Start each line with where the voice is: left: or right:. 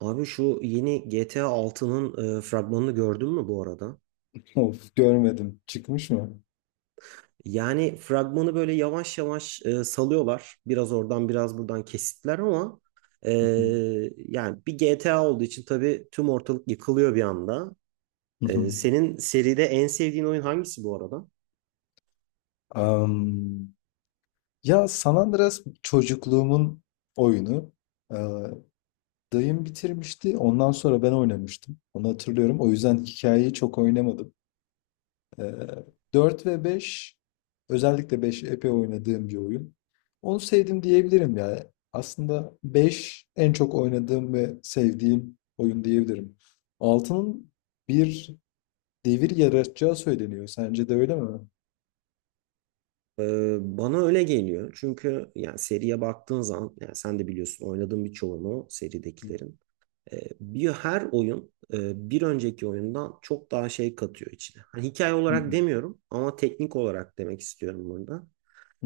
right: Abi şu yeni GTA altının fragmanını gördün mü bu arada?
left: Of, görmedim. Çıkmış mı?
right: Yani fragmanı böyle yavaş yavaş salıyorlar. Biraz oradan biraz buradan kesitler ama e,
left: Hı hı.
right: yani bir GTA olduğu için tabii tüm ortalık yıkılıyor bir anda.
left: Hı hı.
right: Senin seride en sevdiğin oyun hangisi bu arada?
left: Am, ya San Andreas çocukluğumun oyunu. Ee, dayım bitirmişti. Ondan sonra ben oynamıştım. Onu hatırlıyorum. O yüzden hikayeyi çok oynamadım. Ee, 4 ve 5, özellikle 5 epey oynadığım bir oyun. Onu sevdim diyebilirim ya. Aslında 5 en çok oynadığım ve sevdiğim oyun diyebilirim. Altının bir devir yaratacağı söyleniyor. Sence de öyle mi?
right: E, Bana öyle geliyor. Çünkü yani seriye baktığın zaman yani sen de biliyorsun oynadığın birçoğunu seridekilerin. Bir her oyun bir önceki oyundan çok daha şey katıyor içine. Hani hikaye olarak demiyorum ama teknik olarak demek istiyorum burada.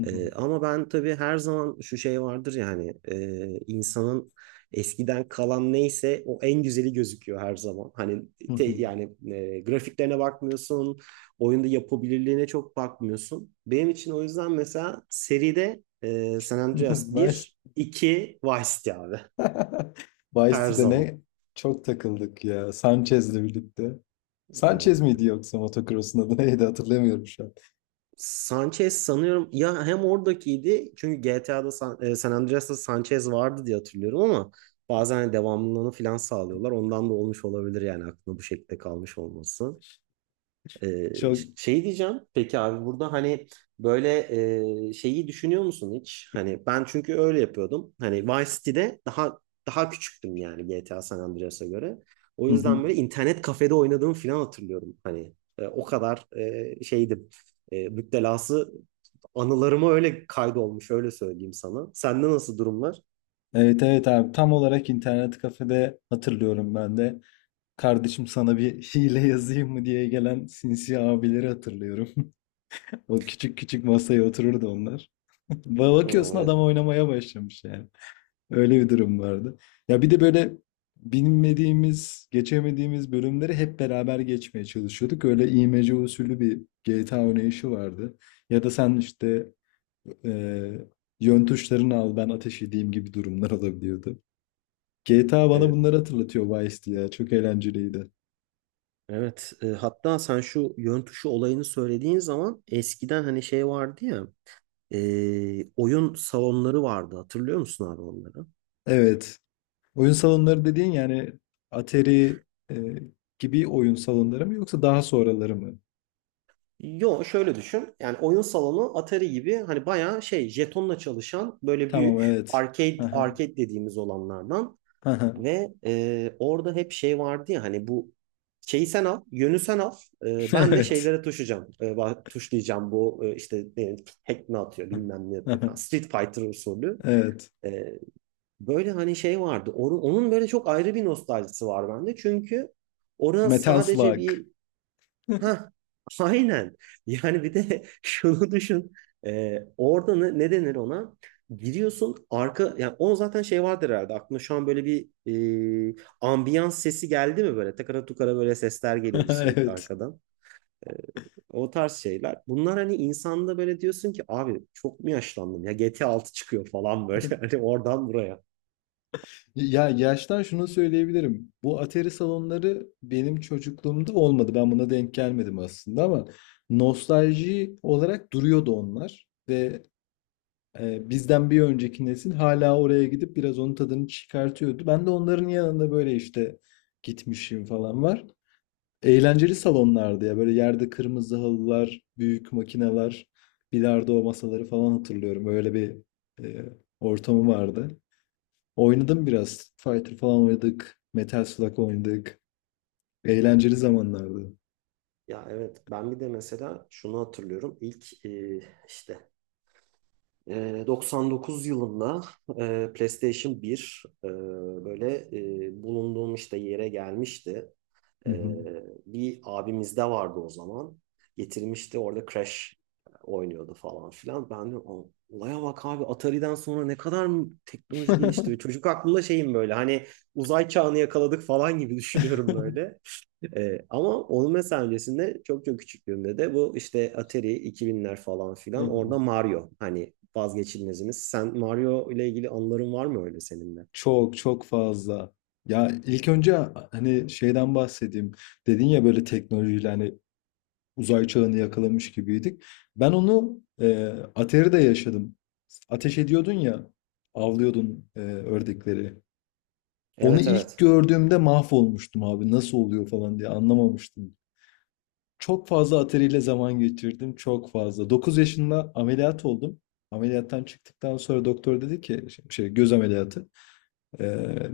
right: Ama ben tabii her zaman şu şey vardır yani ya insanın eskiden kalan neyse o en güzeli gözüküyor her zaman. Hani yani grafiklerine bakmıyorsun, oyunda yapabilirliğine çok bakmıyorsun. Benim için o yüzden mesela seride San Andreas
left: Vice
right: bir, 2 Vice City abi her
left: Vice'de
right: zaman.
left: ne çok takıldık ya. Sanchez'le birlikte. Sanchez miydi yoksa motocross'un adı neydi hatırlamıyorum şu an.
right: Sanchez sanıyorum ya hem oradakiydi çünkü GTA'da San Andreas'ta Sanchez vardı diye hatırlıyorum ama bazen hani devamlılığını falan sağlıyorlar. Ondan da olmuş olabilir yani aklına bu şekilde kalmış olması.
left: Çok.
right: Şey diyeceğim. Peki abi burada hani böyle şeyi düşünüyor musun hiç? Hani ben çünkü öyle yapıyordum. Hani Vice City'de daha daha küçüktüm yani GTA San Andreas'a göre. O
left: Hı hı.
right: yüzden böyle internet kafede oynadığımı falan hatırlıyorum. Hani o kadar şeydim. Müptelası anılarıma öyle kaydolmuş öyle söyleyeyim sana. Sende nasıl durumlar?
left: Evet evet abi tam olarak internet kafede hatırlıyorum ben de. Kardeşim sana bir hile yazayım mı diye gelen sinsi abileri hatırlıyorum. O küçük küçük masaya otururdu onlar.
right: Hmm,
left: Bakıyorsun adam
right: Evet.
left: oynamaya başlamış yani. Öyle bir durum vardı. Ya bir de böyle bilmediğimiz, geçemediğimiz bölümleri hep beraber geçmeye çalışıyorduk. Öyle imece usulü bir GTA oynayışı vardı. Ya da sen işte e, yön tuşlarını al ben ateş edeyim gibi durumlar olabiliyordu. GTA bana
right: Evet.
left: bunları hatırlatıyor Vice ya. Çok eğlenceliydi.
right: Evet. Hatta sen şu yön tuşu olayını söylediğin zaman eskiden hani şey vardı ya. Oyun salonları vardı. Hatırlıyor musun abi onları?
left: Evet. Oyun salonları dediğin yani Atari e, gibi oyun salonları mı yoksa daha sonraları mı?
right: Yo şöyle düşün. Yani oyun salonu Atari gibi hani bayağı şey jetonla çalışan böyle
left: Tamam
right: büyük
left: evet.
right: arcade
left: Aha,
right: arcade dediğimiz olanlardan
left: aha.
right: ve orada hep şey vardı ya hani bu şeyi sen al, yönü sen al. Ben de
left: Evet.
right: şeylere tuşacağım, tuşlayacağım bu işte ne, hack ne atıyor bilmem ne yapıyor
left: Aha,
right: falan. Street Fighter usulü.
left: evet.
right: E, Böyle hani şey vardı. Onun böyle çok ayrı bir nostaljisi var bende. Çünkü orada
left: Metal
right: sadece
left: Slug.
right: bir. Ha, aynen. Yani bir de şunu düşün. Orada ne denir ona? Giriyorsun arka yani o zaten şey vardır herhalde. Aklına şu an böyle bir ambiyans sesi geldi mi böyle? Takara tukara böyle sesler geliyordu sürekli
left: Evet.
right: arkadan. Ee, O tarz şeyler. Bunlar hani insanda böyle diyorsun ki abi çok mu yaşlandım ya GT 6 çıkıyor falan böyle hani oradan buraya.
left: Ya yaştan şunu söyleyebilirim. Bu Atari salonları benim çocukluğumda olmadı. Ben buna denk gelmedim aslında ama nostalji olarak duruyordu onlar ve bizden bir önceki nesil hala oraya gidip biraz onun tadını çıkartıyordu. Ben de onların yanında böyle, işte, gitmişim falan var. Eğlenceli salonlardı ya. Böyle yerde kırmızı halılar, büyük makineler, bilardo masaları falan hatırlıyorum. Öyle bir, eee, ortamı vardı. Oynadım biraz. Fighter falan oynadık. Metal Slug oynadık. Eğlenceli zamanlardı.
right: Ya evet, ben bir de mesela şunu hatırlıyorum. İlk işte 99 yılında PlayStation 1 böyle bulunduğum işte yere gelmişti. E,
left: Hı
right: Bir abimizde vardı o zaman. Getirmişti, orada Crash oynuyordu falan filan. Ben de, "Aa, olaya bak abi, Atari'den sonra ne kadar mı teknoloji gelişti. Çocuk aklımda şeyim böyle hani uzay çağını yakaladık falan gibi düşünüyorum
left: hı.
right: böyle." Ama onun mesela öncesinde çok çok küçüklüğümde de bu işte Atari 2000'ler falan filan orada Mario hani vazgeçilmezimiz. Sen Mario ile ilgili anıların var mı öyle senin de?
left: Çok çok fazla. Ya ilk önce hani şeyden bahsedeyim. Dedin ya böyle teknolojiyle hani uzay çağını yakalamış gibiydik. Ben onu Atari'de yaşadım. Ateş ediyordun ya, avlıyordun ördekleri. Onu
right: Evet,
left: ilk
right: evet.
left: gördüğümde mahvolmuştum abi. Nasıl oluyor falan diye anlamamıştım. Çok fazla Atari ile zaman geçirdim. Çok fazla. 9 yaşında ameliyat oldum. Ameliyattan çıktıktan sonra doktor dedi ki şey, göz ameliyatı. Ee,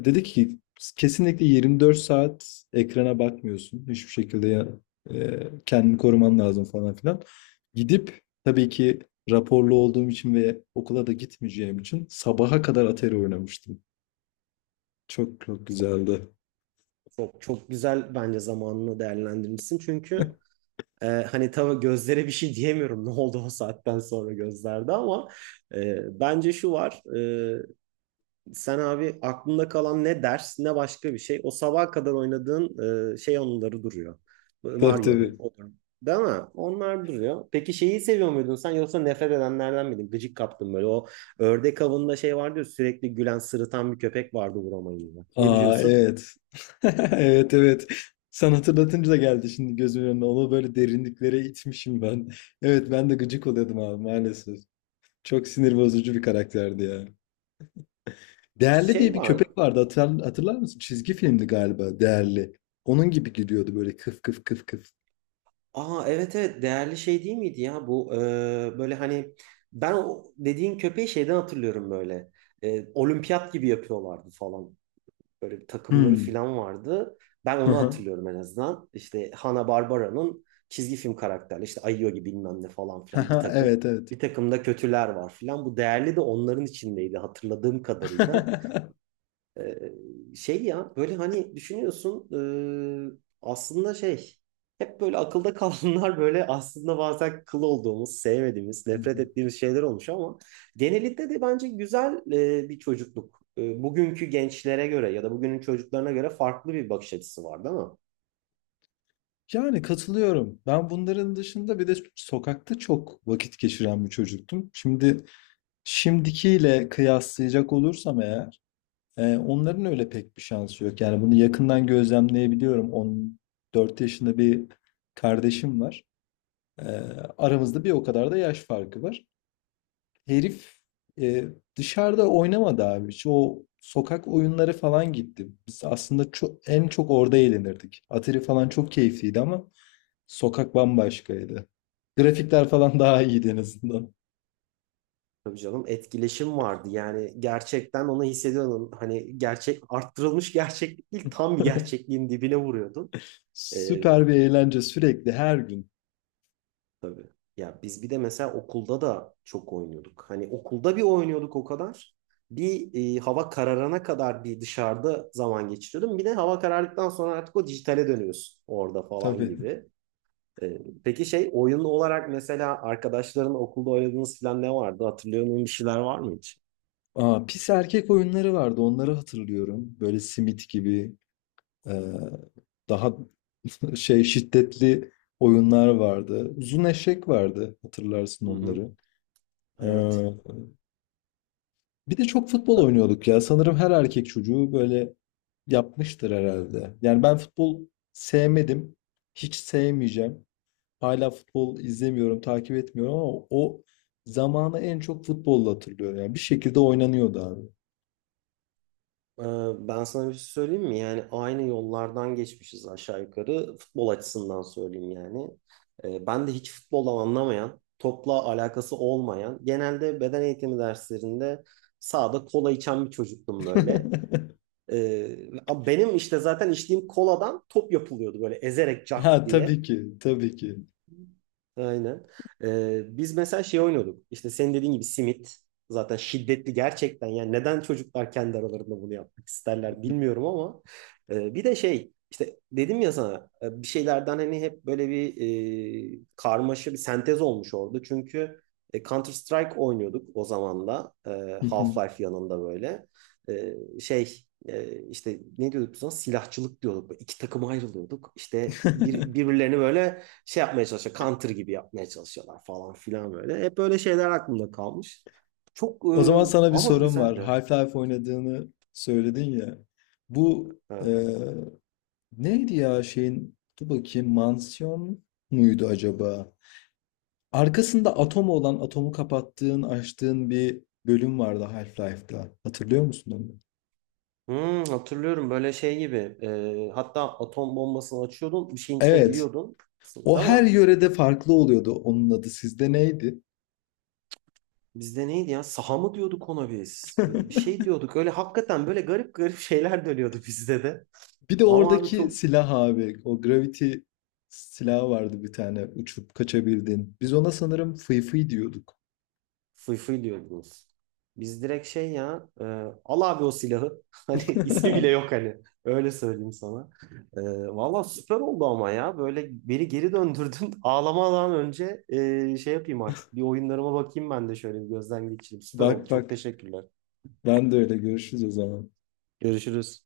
left: dedi ki kesinlikle 24 saat ekrana bakmıyorsun. Hiçbir şekilde ya, e, kendini koruman lazım falan filan. Gidip tabii ki raporlu olduğum için ve okula da gitmeyeceğim için sabaha kadar Atari oynamıştım. Çok çok güzeldi.
right: Çok çok güzel, bence zamanını değerlendirmişsin. Çünkü hani tabii gözlere bir şey diyemiyorum, ne oldu o saatten sonra gözlerde ama bence şu var. Sen abi aklında kalan ne ders ne başka bir şey. O sabaha kadar oynadığın şey onları duruyor.
left: Tabii
right: Mario'dur.
left: tabii.
right: Odur. Değil mi? Onlar duruyor. Peki şeyi seviyor muydun sen, yoksa nefret edenlerden miydin? Gıcık kaptın böyle. O ördek avında şey vardı ya, sürekli gülen sırıtan bir köpek vardı vuramayınca. Ne
left: Aa,
right: düşünüyorsun?
left: evet. Evet evet. Sen hatırlatınca da geldi şimdi gözümün önüne. Onu böyle derinliklere itmişim ben. Evet, ben de gıcık oluyordum abi maalesef. Çok sinir bozucu bir karakterdi ya. Değerli diye
right: Şey
left: bir
right: var.
left: köpek vardı, hatırlar mısın? Çizgi filmdi galiba Değerli. Onun gibi giriyordu böyle kıf kıf kıf kıf.
right: Aa, evet, evet, değerli şey değil miydi ya bu böyle hani ben o dediğin köpeği şeyden hatırlıyorum böyle. Olimpiyat gibi yapıyorlardı falan. Böyle bir takımları
left: Hmm.
right: falan vardı. Ben
left: Hı
right: onu
left: hı.
right: hatırlıyorum en azından. İşte Hanna-Barbara'nın çizgi film karakterleri işte Ayogi bilmem ne falan
left: Hı
right: filan bir
left: hı,
right: takım.
left: evet evet.
right: Bir takım da kötüler var filan. Bu değerli de onların içindeydi hatırladığım kadarıyla. Ee, Şey ya böyle hani düşünüyorsun aslında şey hep böyle akılda kalanlar böyle aslında bazen kıl olduğumuz, sevmediğimiz, nefret ettiğimiz şeyler olmuş ama genelinde de bence güzel bir çocukluk. Bugünkü gençlere göre ya da bugünün çocuklarına göre farklı bir bakış açısı var, değil mi?
left: Yani katılıyorum. Ben bunların dışında bir de sokakta çok vakit geçiren bir çocuktum. Şimdi şimdikiyle kıyaslayacak olursam eğer onların öyle pek bir şansı yok. Yani bunu yakından gözlemleyebiliyorum. 14 yaşında bir kardeşim var. E, aramızda bir o kadar da yaş farkı var. Herif e, dışarıda oynamadı abi. Şu o sokak oyunları falan gitti. Biz aslında en çok orada eğlenirdik. Atari falan çok keyifliydi ama sokak bambaşkaydı. Grafikler falan daha iyiydi en azından.
right: Tabii canım, etkileşim vardı yani, gerçekten onu hissediyordun. Hani gerçek arttırılmış gerçeklik değil, tam bir gerçekliğin dibine vuruyordun. Ee,
left: Süper bir eğlence sürekli her gün.
right: Tabii. Ya biz bir de mesela okulda da çok oynuyorduk. Hani okulda bir oynuyorduk o kadar. Bir Hava kararana kadar bir dışarıda zaman geçiriyordum. Bir de hava karardıktan sonra artık o dijitale dönüyorsun orada falan
left: Tabii.
right: gibi. E, peki şey, oyun olarak mesela arkadaşların okulda oynadığınız falan ne vardı? Hatırlıyor musun, bir şeyler var mı hiç?
left: Aa, pis erkek oyunları vardı, onları hatırlıyorum. Böyle simit gibi e, daha şey şiddetli oyunlar vardı. Uzun eşek vardı, hatırlarsın
right: Hı hı.
left: onları. Ee,
right: Evet.
left: Bir de çok futbol oynuyorduk ya. Sanırım her erkek çocuğu böyle yapmıştır herhalde. Yani ben futbol sevmedim. Hiç sevmeyeceğim. Hala futbol izlemiyorum, takip etmiyorum ama o zamanı en çok futbolla hatırlıyorum. Yani bir şekilde oynanıyordu abi.
right: Ben sana bir şey söyleyeyim mi? Yani aynı yollardan geçmişiz aşağı yukarı. Futbol açısından söyleyeyim yani. Ben de hiç futboldan anlamayan, topla alakası olmayan, genelde beden eğitimi derslerinde sahada kola içen bir çocuktum böyle. Ee, Benim işte zaten içtiğim koladan top yapılıyordu böyle, ezerek cart
left: Ha
right: diye.
left: tabii ki, tabii ki.
right: Aynen. Biz mesela şey oynuyorduk. İşte senin dediğin gibi simit. Zaten şiddetli gerçekten. Yani neden çocuklar kendi aralarında bunu yapmak isterler bilmiyorum ama. Bir de şey işte, dedim ya sana, bir şeylerden hani hep böyle bir karmaşa, bir sentez olmuş orada. Çünkü Counter Strike oynuyorduk o zaman da.
left: Hı hı.
right: Half-Life yanında böyle. E, Şey işte ne diyorduk biz ona? Silahçılık diyorduk. Böyle İki takıma ayrılıyorduk. İşte birbirlerini böyle şey yapmaya çalışıyor. Counter gibi yapmaya çalışıyorlar falan filan böyle. Hep böyle şeyler aklımda kalmış. Çok
left: O zaman sana bir
right: ama
left: sorum var.
right: güzeldi.
left: Half-Life oynadığını söyledin ya. Bu
right: Evet.
left: Neydi ya şeyin? Dur bakayım, mansiyon muydu acaba? Arkasında atom olan, atomu kapattığın, açtığın bir bölüm vardı Half-Life'da. Hatırlıyor musun onu?
right: Hmm, hatırlıyorum böyle şey gibi. Hatta atom bombasını açıyordun. Bir şeyin içine
left: Evet.
right: giriyordun.
left: O
right: Değil mi?
left: her yörede farklı oluyordu onun adı. Sizde neydi?
right: Bizde neydi ya? Saha mı diyorduk ona biz? Bir şey diyorduk. Öyle hakikaten böyle garip garip şeyler dönüyordu bizde de.
left: Bir de
right: Ama abi
left: oradaki
right: çok.
left: silah abi. O gravity silahı vardı bir tane. Uçup kaçabildin. Biz ona sanırım fıy fıy diyorduk.
right: Fıy diyordunuz. Biz direkt şey ya, al abi o silahı. Hani ismi bile yok hani. Öyle söyleyeyim sana. E, Valla süper oldu ama ya. Böyle beni geri döndürdün. Ağlamadan önce şey yapayım artık. Bir oyunlarıma bakayım ben de, şöyle bir gözden geçireyim. Süper
left: Bak
right: oldu. Çok
left: bak.
right: teşekkürler.
left: Ben de öyle. Görüşürüz o zaman.
right: Görüşürüz.